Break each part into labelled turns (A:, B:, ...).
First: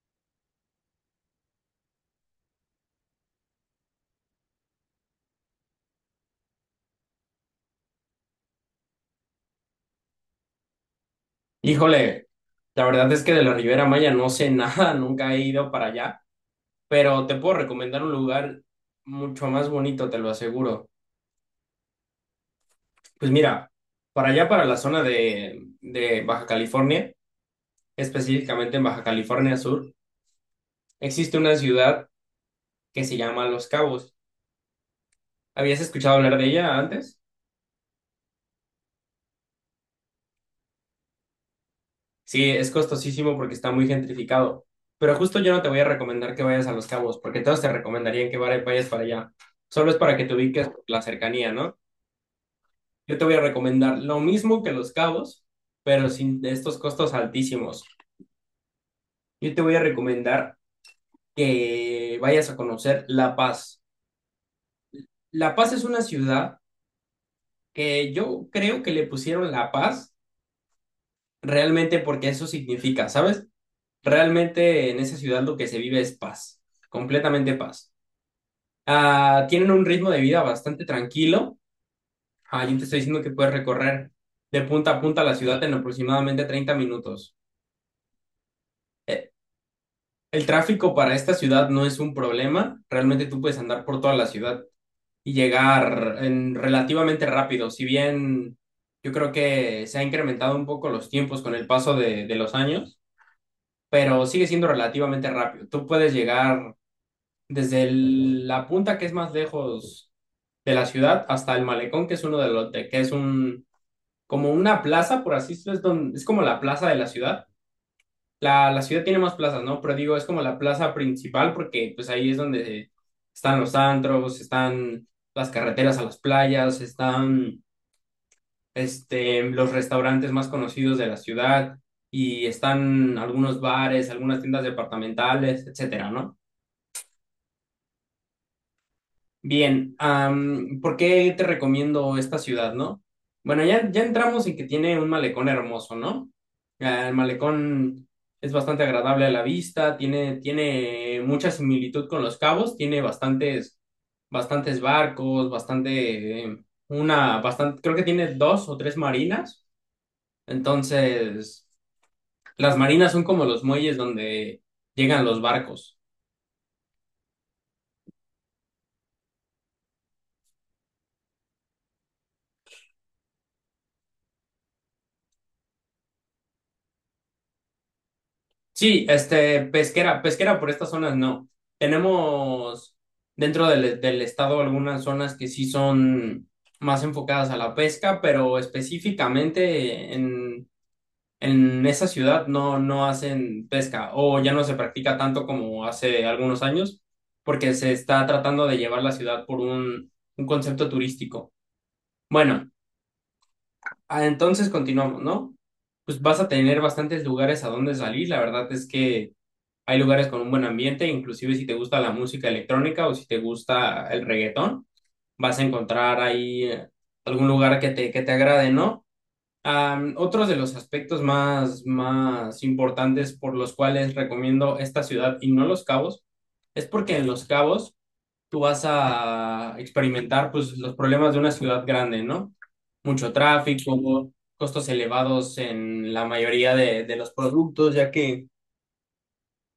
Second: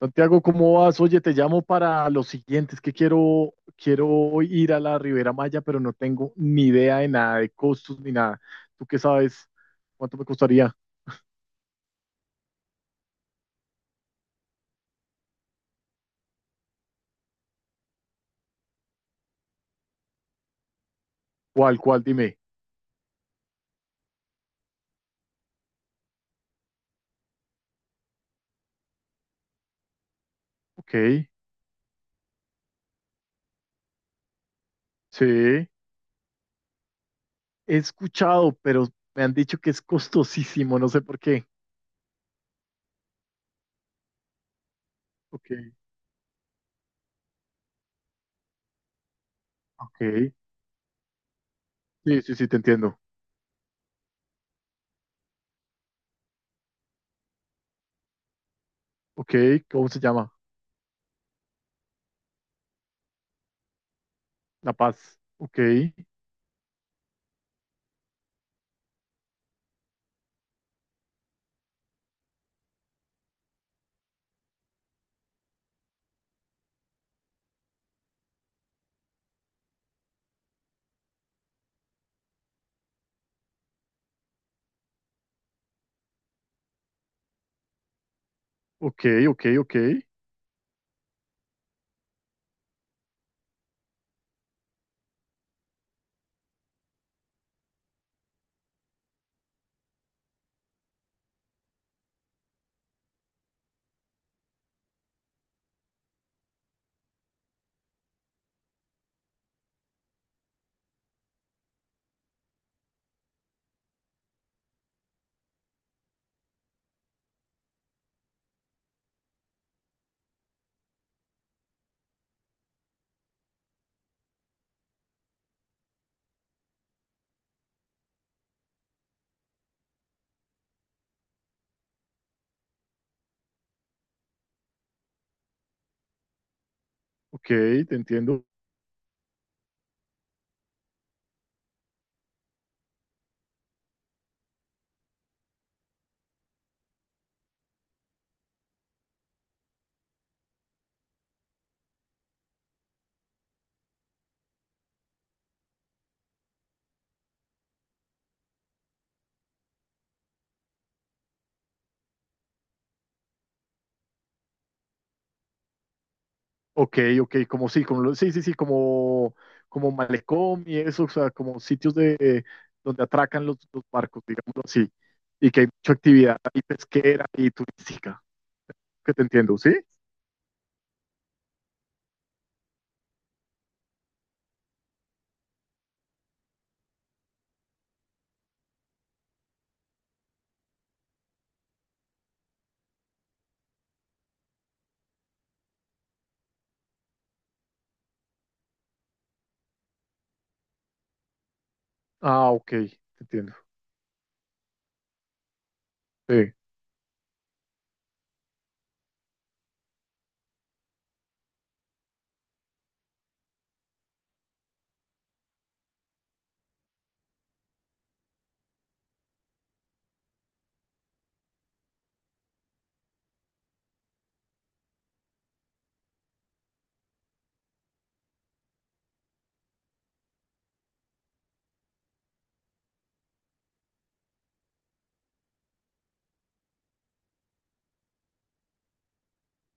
A: Santiago, ¿cómo vas? Oye, te llamo para los siguientes que quiero ir a la Ribera Maya, pero no tengo ni idea de nada, de costos ni nada. ¿Tú qué sabes? ¿Cuánto me costaría?
B: Híjole, la verdad es que de la Riviera Maya no sé nada, nunca he ido para allá, pero te puedo recomendar un lugar mucho más bonito, te lo aseguro.
A: ¿Cuál, cuál? Dime.
B: Pues mira, para allá, para la zona de Baja California, específicamente en Baja California Sur,
A: Ok,
B: existe una ciudad que se llama Los Cabos.
A: sí.
B: ¿Habías escuchado hablar de ella antes?
A: He escuchado, pero me han dicho que es costosísimo, no sé por qué.
B: Sí, es costosísimo porque está muy gentrificado, pero justo
A: Ok,
B: yo no te voy a recomendar que vayas a Los Cabos, porque todos te recomendarían que vayas para allá. Solo es para que
A: ok.
B: te ubiques por la cercanía, ¿no?
A: Sí, sí, sí, te entiendo.
B: Yo te voy a recomendar lo mismo que Los Cabos, pero sin estos costos altísimos.
A: Ok,
B: Yo te voy a
A: ¿cómo se llama?
B: recomendar que vayas a conocer La Paz.
A: La Paz.
B: La
A: Ok,
B: Paz es una ciudad que yo creo que le pusieron La Paz realmente porque eso significa, ¿sabes? Realmente en esa ciudad lo que se vive es paz, completamente paz. Tienen un ritmo de vida bastante tranquilo. Yo te estoy diciendo que puedes recorrer de punta a punta la ciudad en aproximadamente 30 minutos.
A: ok,
B: Eh,
A: ok, ok.
B: El tráfico para esta ciudad no es un problema. Realmente tú puedes andar por toda la ciudad y llegar en relativamente rápido. Si bien yo creo que se ha incrementado un poco los tiempos con el paso de los años, pero sigue siendo relativamente rápido. Tú puedes llegar desde la punta que es más lejos de la ciudad hasta el malecón, que es uno de los que es un como una plaza, por así decirlo, es, es como la plaza de la ciudad, la ciudad tiene más plazas, ¿no? Pero digo, es como la plaza principal porque pues ahí es donde están los antros, están las carreteras a las playas, están este, los restaurantes más conocidos de la ciudad y están algunos bares, algunas tiendas departamentales, etcétera, ¿no?
A: Ok, te entiendo.
B: Bien, ¿por qué te recomiendo esta ciudad, no? Bueno, ya entramos en que tiene un malecón hermoso, ¿no? El malecón es bastante agradable a la vista, tiene mucha similitud con Los Cabos, tiene bastantes, bastantes barcos, bastante, una, bastante, creo que tiene dos o tres marinas. Entonces, las marinas son como los muelles donde llegan los barcos.
A: Ok, ok, como sí, como sí, sí, sí, como, como malecón y eso, o sea, como sitios de donde atracan los barcos, digámoslo así, y que hay mucha actividad y pesquera y turística,
B: Sí,
A: que te entiendo,
B: este,
A: ¿sí?
B: pesquera, pesquera por estas zonas no. Tenemos dentro del estado algunas zonas que sí son más enfocadas a la pesca, pero específicamente en esa ciudad no, no hacen pesca o ya no se practica tanto como hace algunos años, porque se está tratando de llevar la ciudad por un concepto turístico.
A: Ah,
B: Bueno,
A: ok, te entiendo.
B: entonces continuamos, ¿no? Pues vas a
A: Sí.
B: tener bastantes lugares a donde salir, la verdad es que hay lugares con un buen ambiente, inclusive si te gusta la música electrónica o si te gusta el reggaetón, vas a encontrar ahí algún lugar que te agrade, ¿no? Otros de los aspectos más, más importantes por los cuales recomiendo esta ciudad y no Los Cabos, es porque en Los Cabos tú vas a experimentar pues, los problemas de una ciudad grande, ¿no? Mucho tráfico, costos elevados en la mayoría de los productos, ya que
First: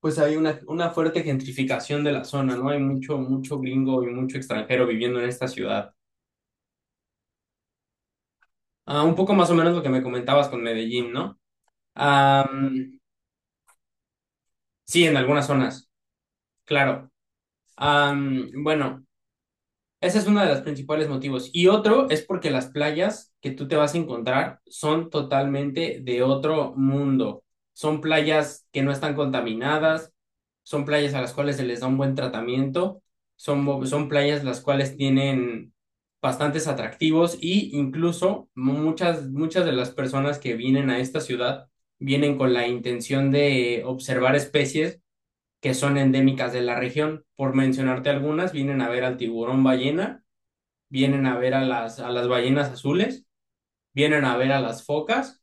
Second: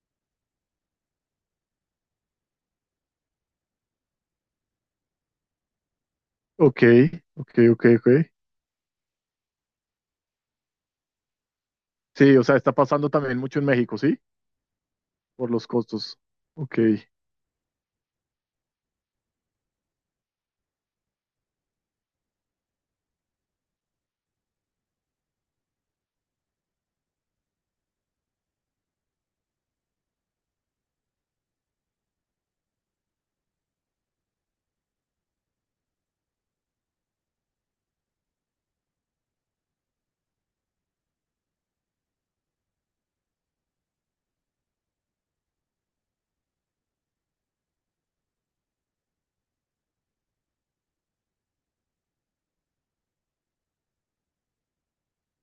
B: pues hay una fuerte gentrificación de la zona, ¿no? Hay mucho, mucho gringo y mucho extranjero viviendo en esta ciudad.
A: Ok, ok, ok, ok.
B: Ah, un poco más o menos lo que me comentabas con Medellín, ¿no?
A: Sí, o sea, está
B: Am,
A: pasando también mucho en México, ¿sí?
B: sí, en algunas
A: Por los
B: zonas,
A: costos. Ok.
B: claro. Bueno. Ese es uno de los principales motivos. Y otro es porque las playas que tú te vas a encontrar son totalmente de otro mundo. Son playas que no están contaminadas, son playas a las cuales se les da un buen tratamiento, son playas las cuales tienen bastantes atractivos y incluso muchas, muchas de las personas que vienen a esta ciudad vienen con la intención de observar especies que son endémicas de la región. Por mencionarte algunas, vienen a ver al tiburón ballena, vienen a ver a a las ballenas azules, vienen a ver a las focas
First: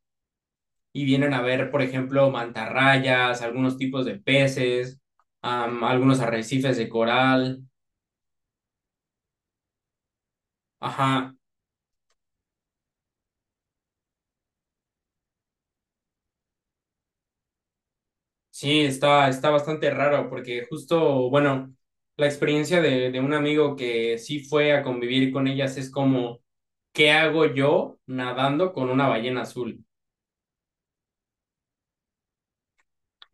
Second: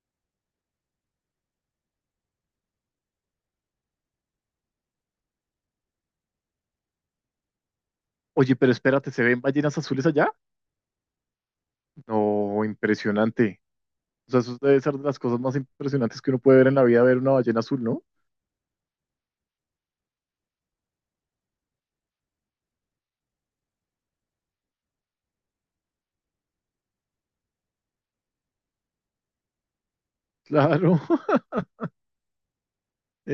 B: y vienen a ver, por ejemplo, mantarrayas, algunos tipos de peces, algunos arrecifes de coral.
A: Oye, pero espérate, ¿se ven ballenas azules allá?
B: Ajá,
A: No, impresionante. O sea, eso debe ser de las cosas más impresionantes que uno puede ver en la vida, ver una ballena azul, ¿no?
B: sí, está, está bastante raro porque justo, bueno, la experiencia de un amigo que sí fue a convivir con ellas es como, ¿qué hago yo nadando con una ballena azul?
A: Claro,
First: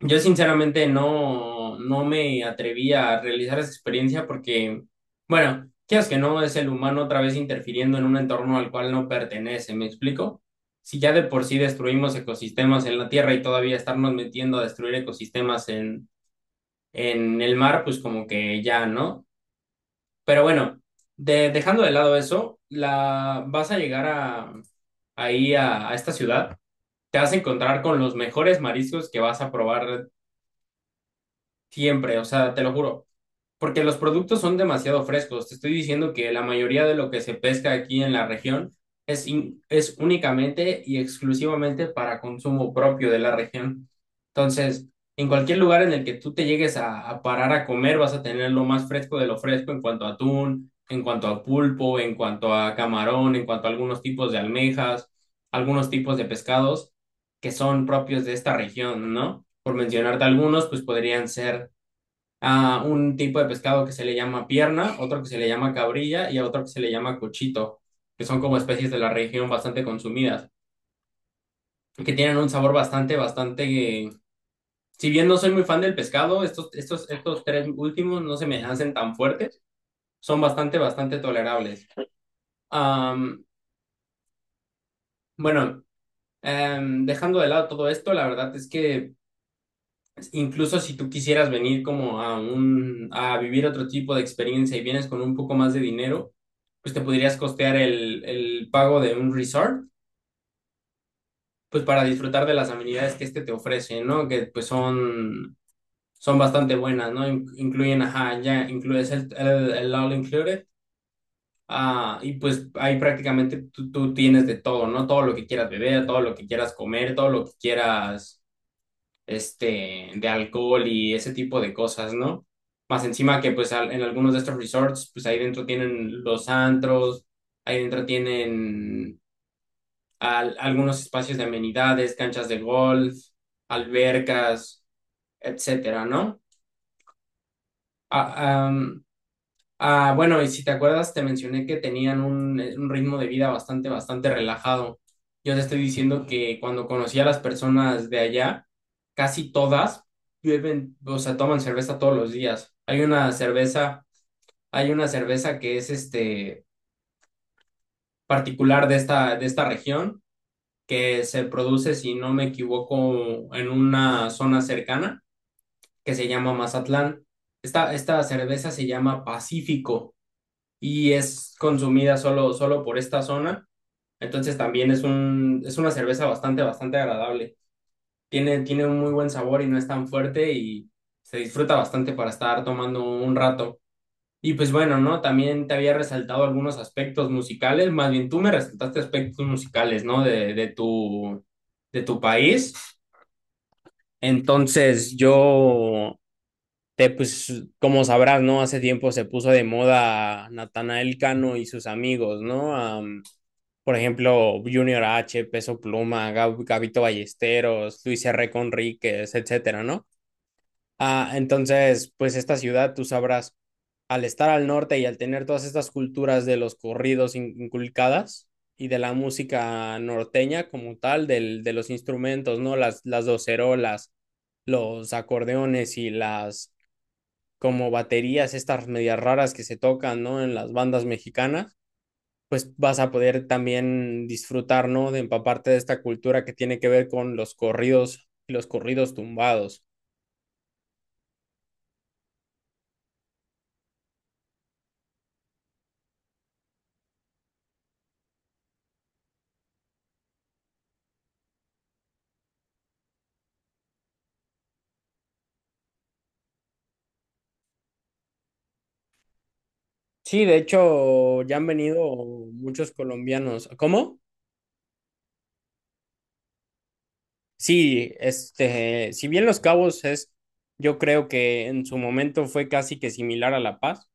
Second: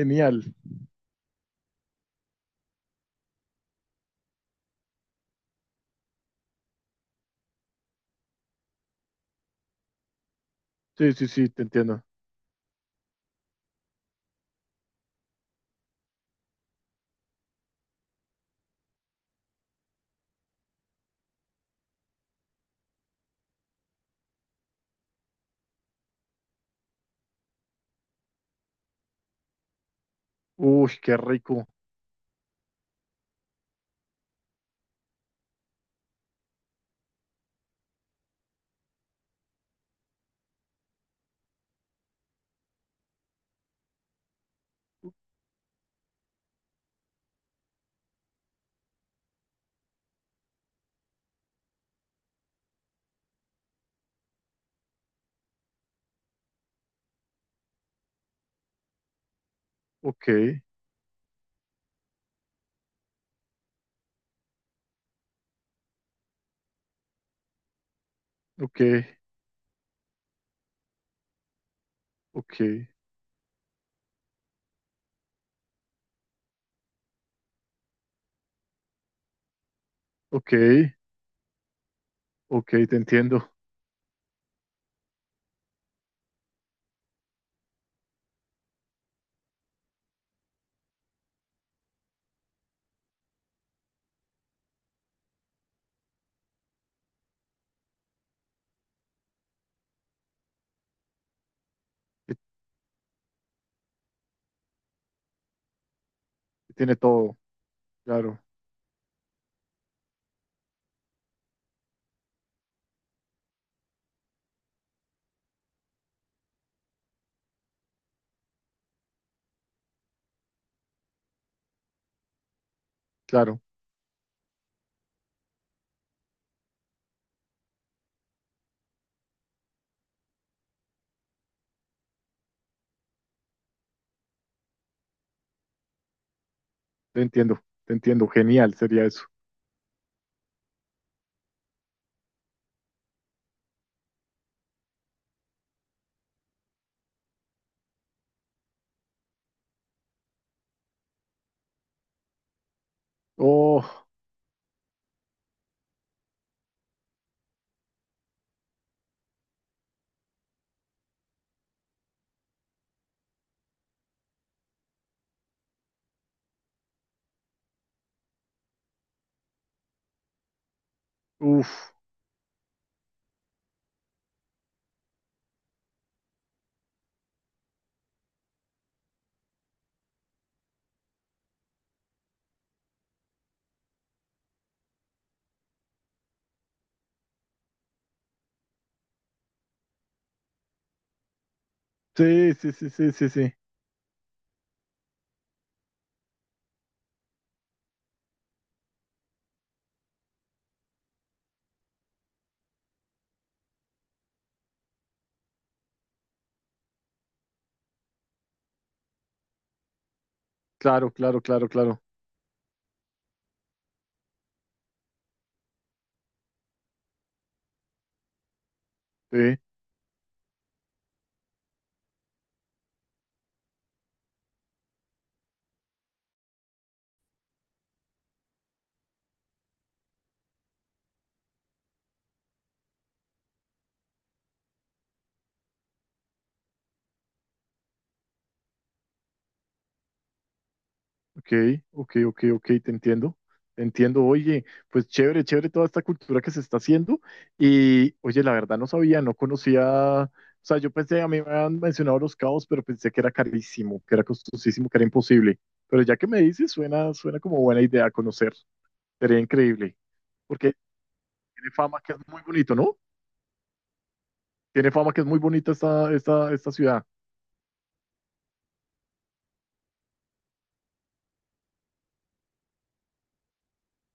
B: Yo sinceramente no, no me atreví a realizar esa experiencia porque, bueno, quieras que no, es el humano otra vez interfiriendo en un entorno al cual no pertenece, ¿me explico? Si ya
A: Sí,
B: de
A: sí,
B: por
A: sí,
B: sí
A: te entiendo.
B: destruimos ecosistemas en la Tierra y todavía estarnos metiendo a destruir ecosistemas en el mar, pues como que ya, ¿no? Pero bueno, dejando de lado eso, la, vas a llegar a, ahí a esta ciudad, te vas a encontrar con los mejores mariscos que vas a probar
A: Uy, qué rico.
B: siempre, o sea, te lo juro. Porque los productos son demasiado frescos. Te estoy diciendo que la mayoría de lo que se pesca aquí en la región es, es únicamente y exclusivamente para consumo propio de la región. Entonces, en cualquier lugar en el que tú te llegues a parar a comer, vas a tener lo más fresco de lo fresco en cuanto a atún, en cuanto a pulpo, en cuanto a camarón, en cuanto a algunos tipos de almejas, algunos tipos de pescados que son propios de esta región, ¿no? Por mencionarte
A: Ok,
B: algunos, pues podrían ser a un tipo de pescado que se le llama pierna, otro que se le llama cabrilla y a otro que se le llama cochito, que son como
A: ok,
B: especies de la región bastante consumidas, que tienen un
A: ok,
B: sabor bastante, bastante... Si bien no soy muy fan del pescado, estos tres últimos no se me hacen tan fuertes, son
A: ok,
B: bastante, bastante tolerables.
A: ok, te
B: Am,
A: entiendo.
B: bueno, dejando de lado todo esto, la verdad es que... Incluso si tú quisieras venir como a un, a vivir otro tipo de experiencia y vienes con un poco más de dinero, pues te podrías costear el pago de un resort, pues para
A: Que-
B: disfrutar de las amenidades que este te ofrece, ¿no? Que pues son, son
A: que
B: bastante
A: tiene
B: buenas, ¿no?
A: todo.
B: Incluyen, ajá,
A: Claro,
B: ya incluyes el all included, ah, y pues ahí prácticamente tú tienes de todo, ¿no? Todo lo que quieras beber, todo lo que quieras comer, todo lo que quieras este, de alcohol y ese tipo de cosas, ¿no? Más encima que
A: claro,
B: pues en algunos de estos resorts, pues ahí dentro tienen los antros, ahí dentro tienen algunos espacios de amenidades, canchas de golf, albercas, etcétera, ¿no?
A: te entiendo, te entiendo.
B: Ah,
A: Genial
B: am,
A: sería eso.
B: Bueno, y si te acuerdas, te mencioné que tenían un ritmo de vida bastante, bastante relajado. Yo te estoy diciendo que cuando conocí a las personas de allá, casi todas beben, o sea, toman cerveza todos los días.
A: Oh,
B: Hay una cerveza que es este particular de esta región, que se produce, si no me equivoco, en una zona cercana que se llama Mazatlán. Esta cerveza se llama Pacífico y es
A: uff.
B: consumida solo, solo por esta zona. Entonces también es un, es una cerveza bastante, bastante agradable. Tiene un muy buen sabor y no es tan fuerte y se disfruta bastante para estar tomando un rato. Y pues bueno, ¿no? También te había resaltado algunos aspectos musicales, más bien tú me resaltaste aspectos musicales, ¿no? De tu
A: Sí, sí,
B: país.
A: sí, sí, sí, sí.
B: Entonces yo te, pues, como sabrás, ¿no? Hace tiempo se puso de moda Natanael Cano y sus amigos, ¿no? Por ejemplo, Junior H, Peso Pluma, Gabito Ballesteros, Luis R. Conríquez, etcétera, ¿no?
A: Claro, claro, claro, claro.
B: Entonces, pues esta ciudad, tú sabrás, al estar al norte y al tener todas estas culturas de los corridos inculcadas y de la
A: Sí.
B: música norteña como tal, del, de los instrumentos, ¿no? Las docerolas, los acordeones y las como baterías estas medias raras que se tocan, ¿no? En las bandas mexicanas, pues vas a poder también disfrutar, ¿no? De empaparte de esta cultura que tiene que ver con los corridos y los corridos tumbados.
A: Ok, ok, ok, ok, te entiendo. Te entiendo. Oye, pues chévere, chévere toda esta cultura que se está haciendo. Y oye, la verdad no sabía, no conocía. O sea, yo pensé, a mí me habían mencionado los cabos, pero pensé que era carísimo, que era costosísimo, que era imposible. Pero ya que me dices, suena, suena como buena idea conocer. Sería increíble.
B: Sí, de
A: Porque
B: hecho, ya han
A: tiene
B: venido
A: fama que es muy bonito,
B: muchos
A: ¿no?
B: colombianos. ¿Cómo?
A: Tiene fama que es muy bonita esta ciudad.
B: Sí, este, si bien Los Cabos es, yo creo que en su momento fue casi que similar a La Paz.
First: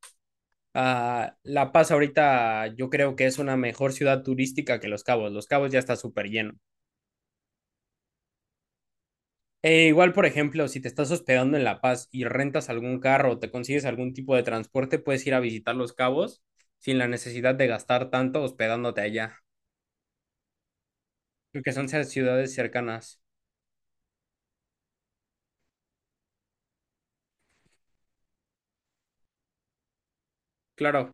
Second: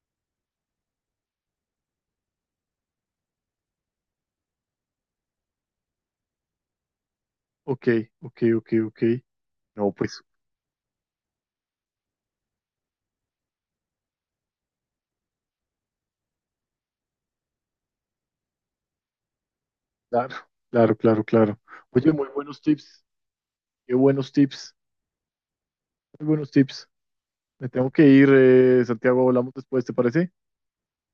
B: Ah, La Paz ahorita yo creo que es una mejor ciudad turística que Los Cabos. Los Cabos ya está súper lleno.
A: Ok, ok, ok, ok.
B: E
A: No,
B: igual,
A: pues,
B: por ejemplo, si te estás hospedando en La Paz y rentas algún carro o te consigues algún tipo de transporte, puedes ir a visitar Los Cabos sin la necesidad de gastar tanto hospedándote allá,
A: claro, claro, claro, claro.
B: porque son
A: Oye, muy
B: ciudades
A: buenos tips.
B: cercanas.
A: Qué buenos tips, muy buenos tips. Me tengo que ir, Santiago, hablamos después, ¿te parece?
B: Claro.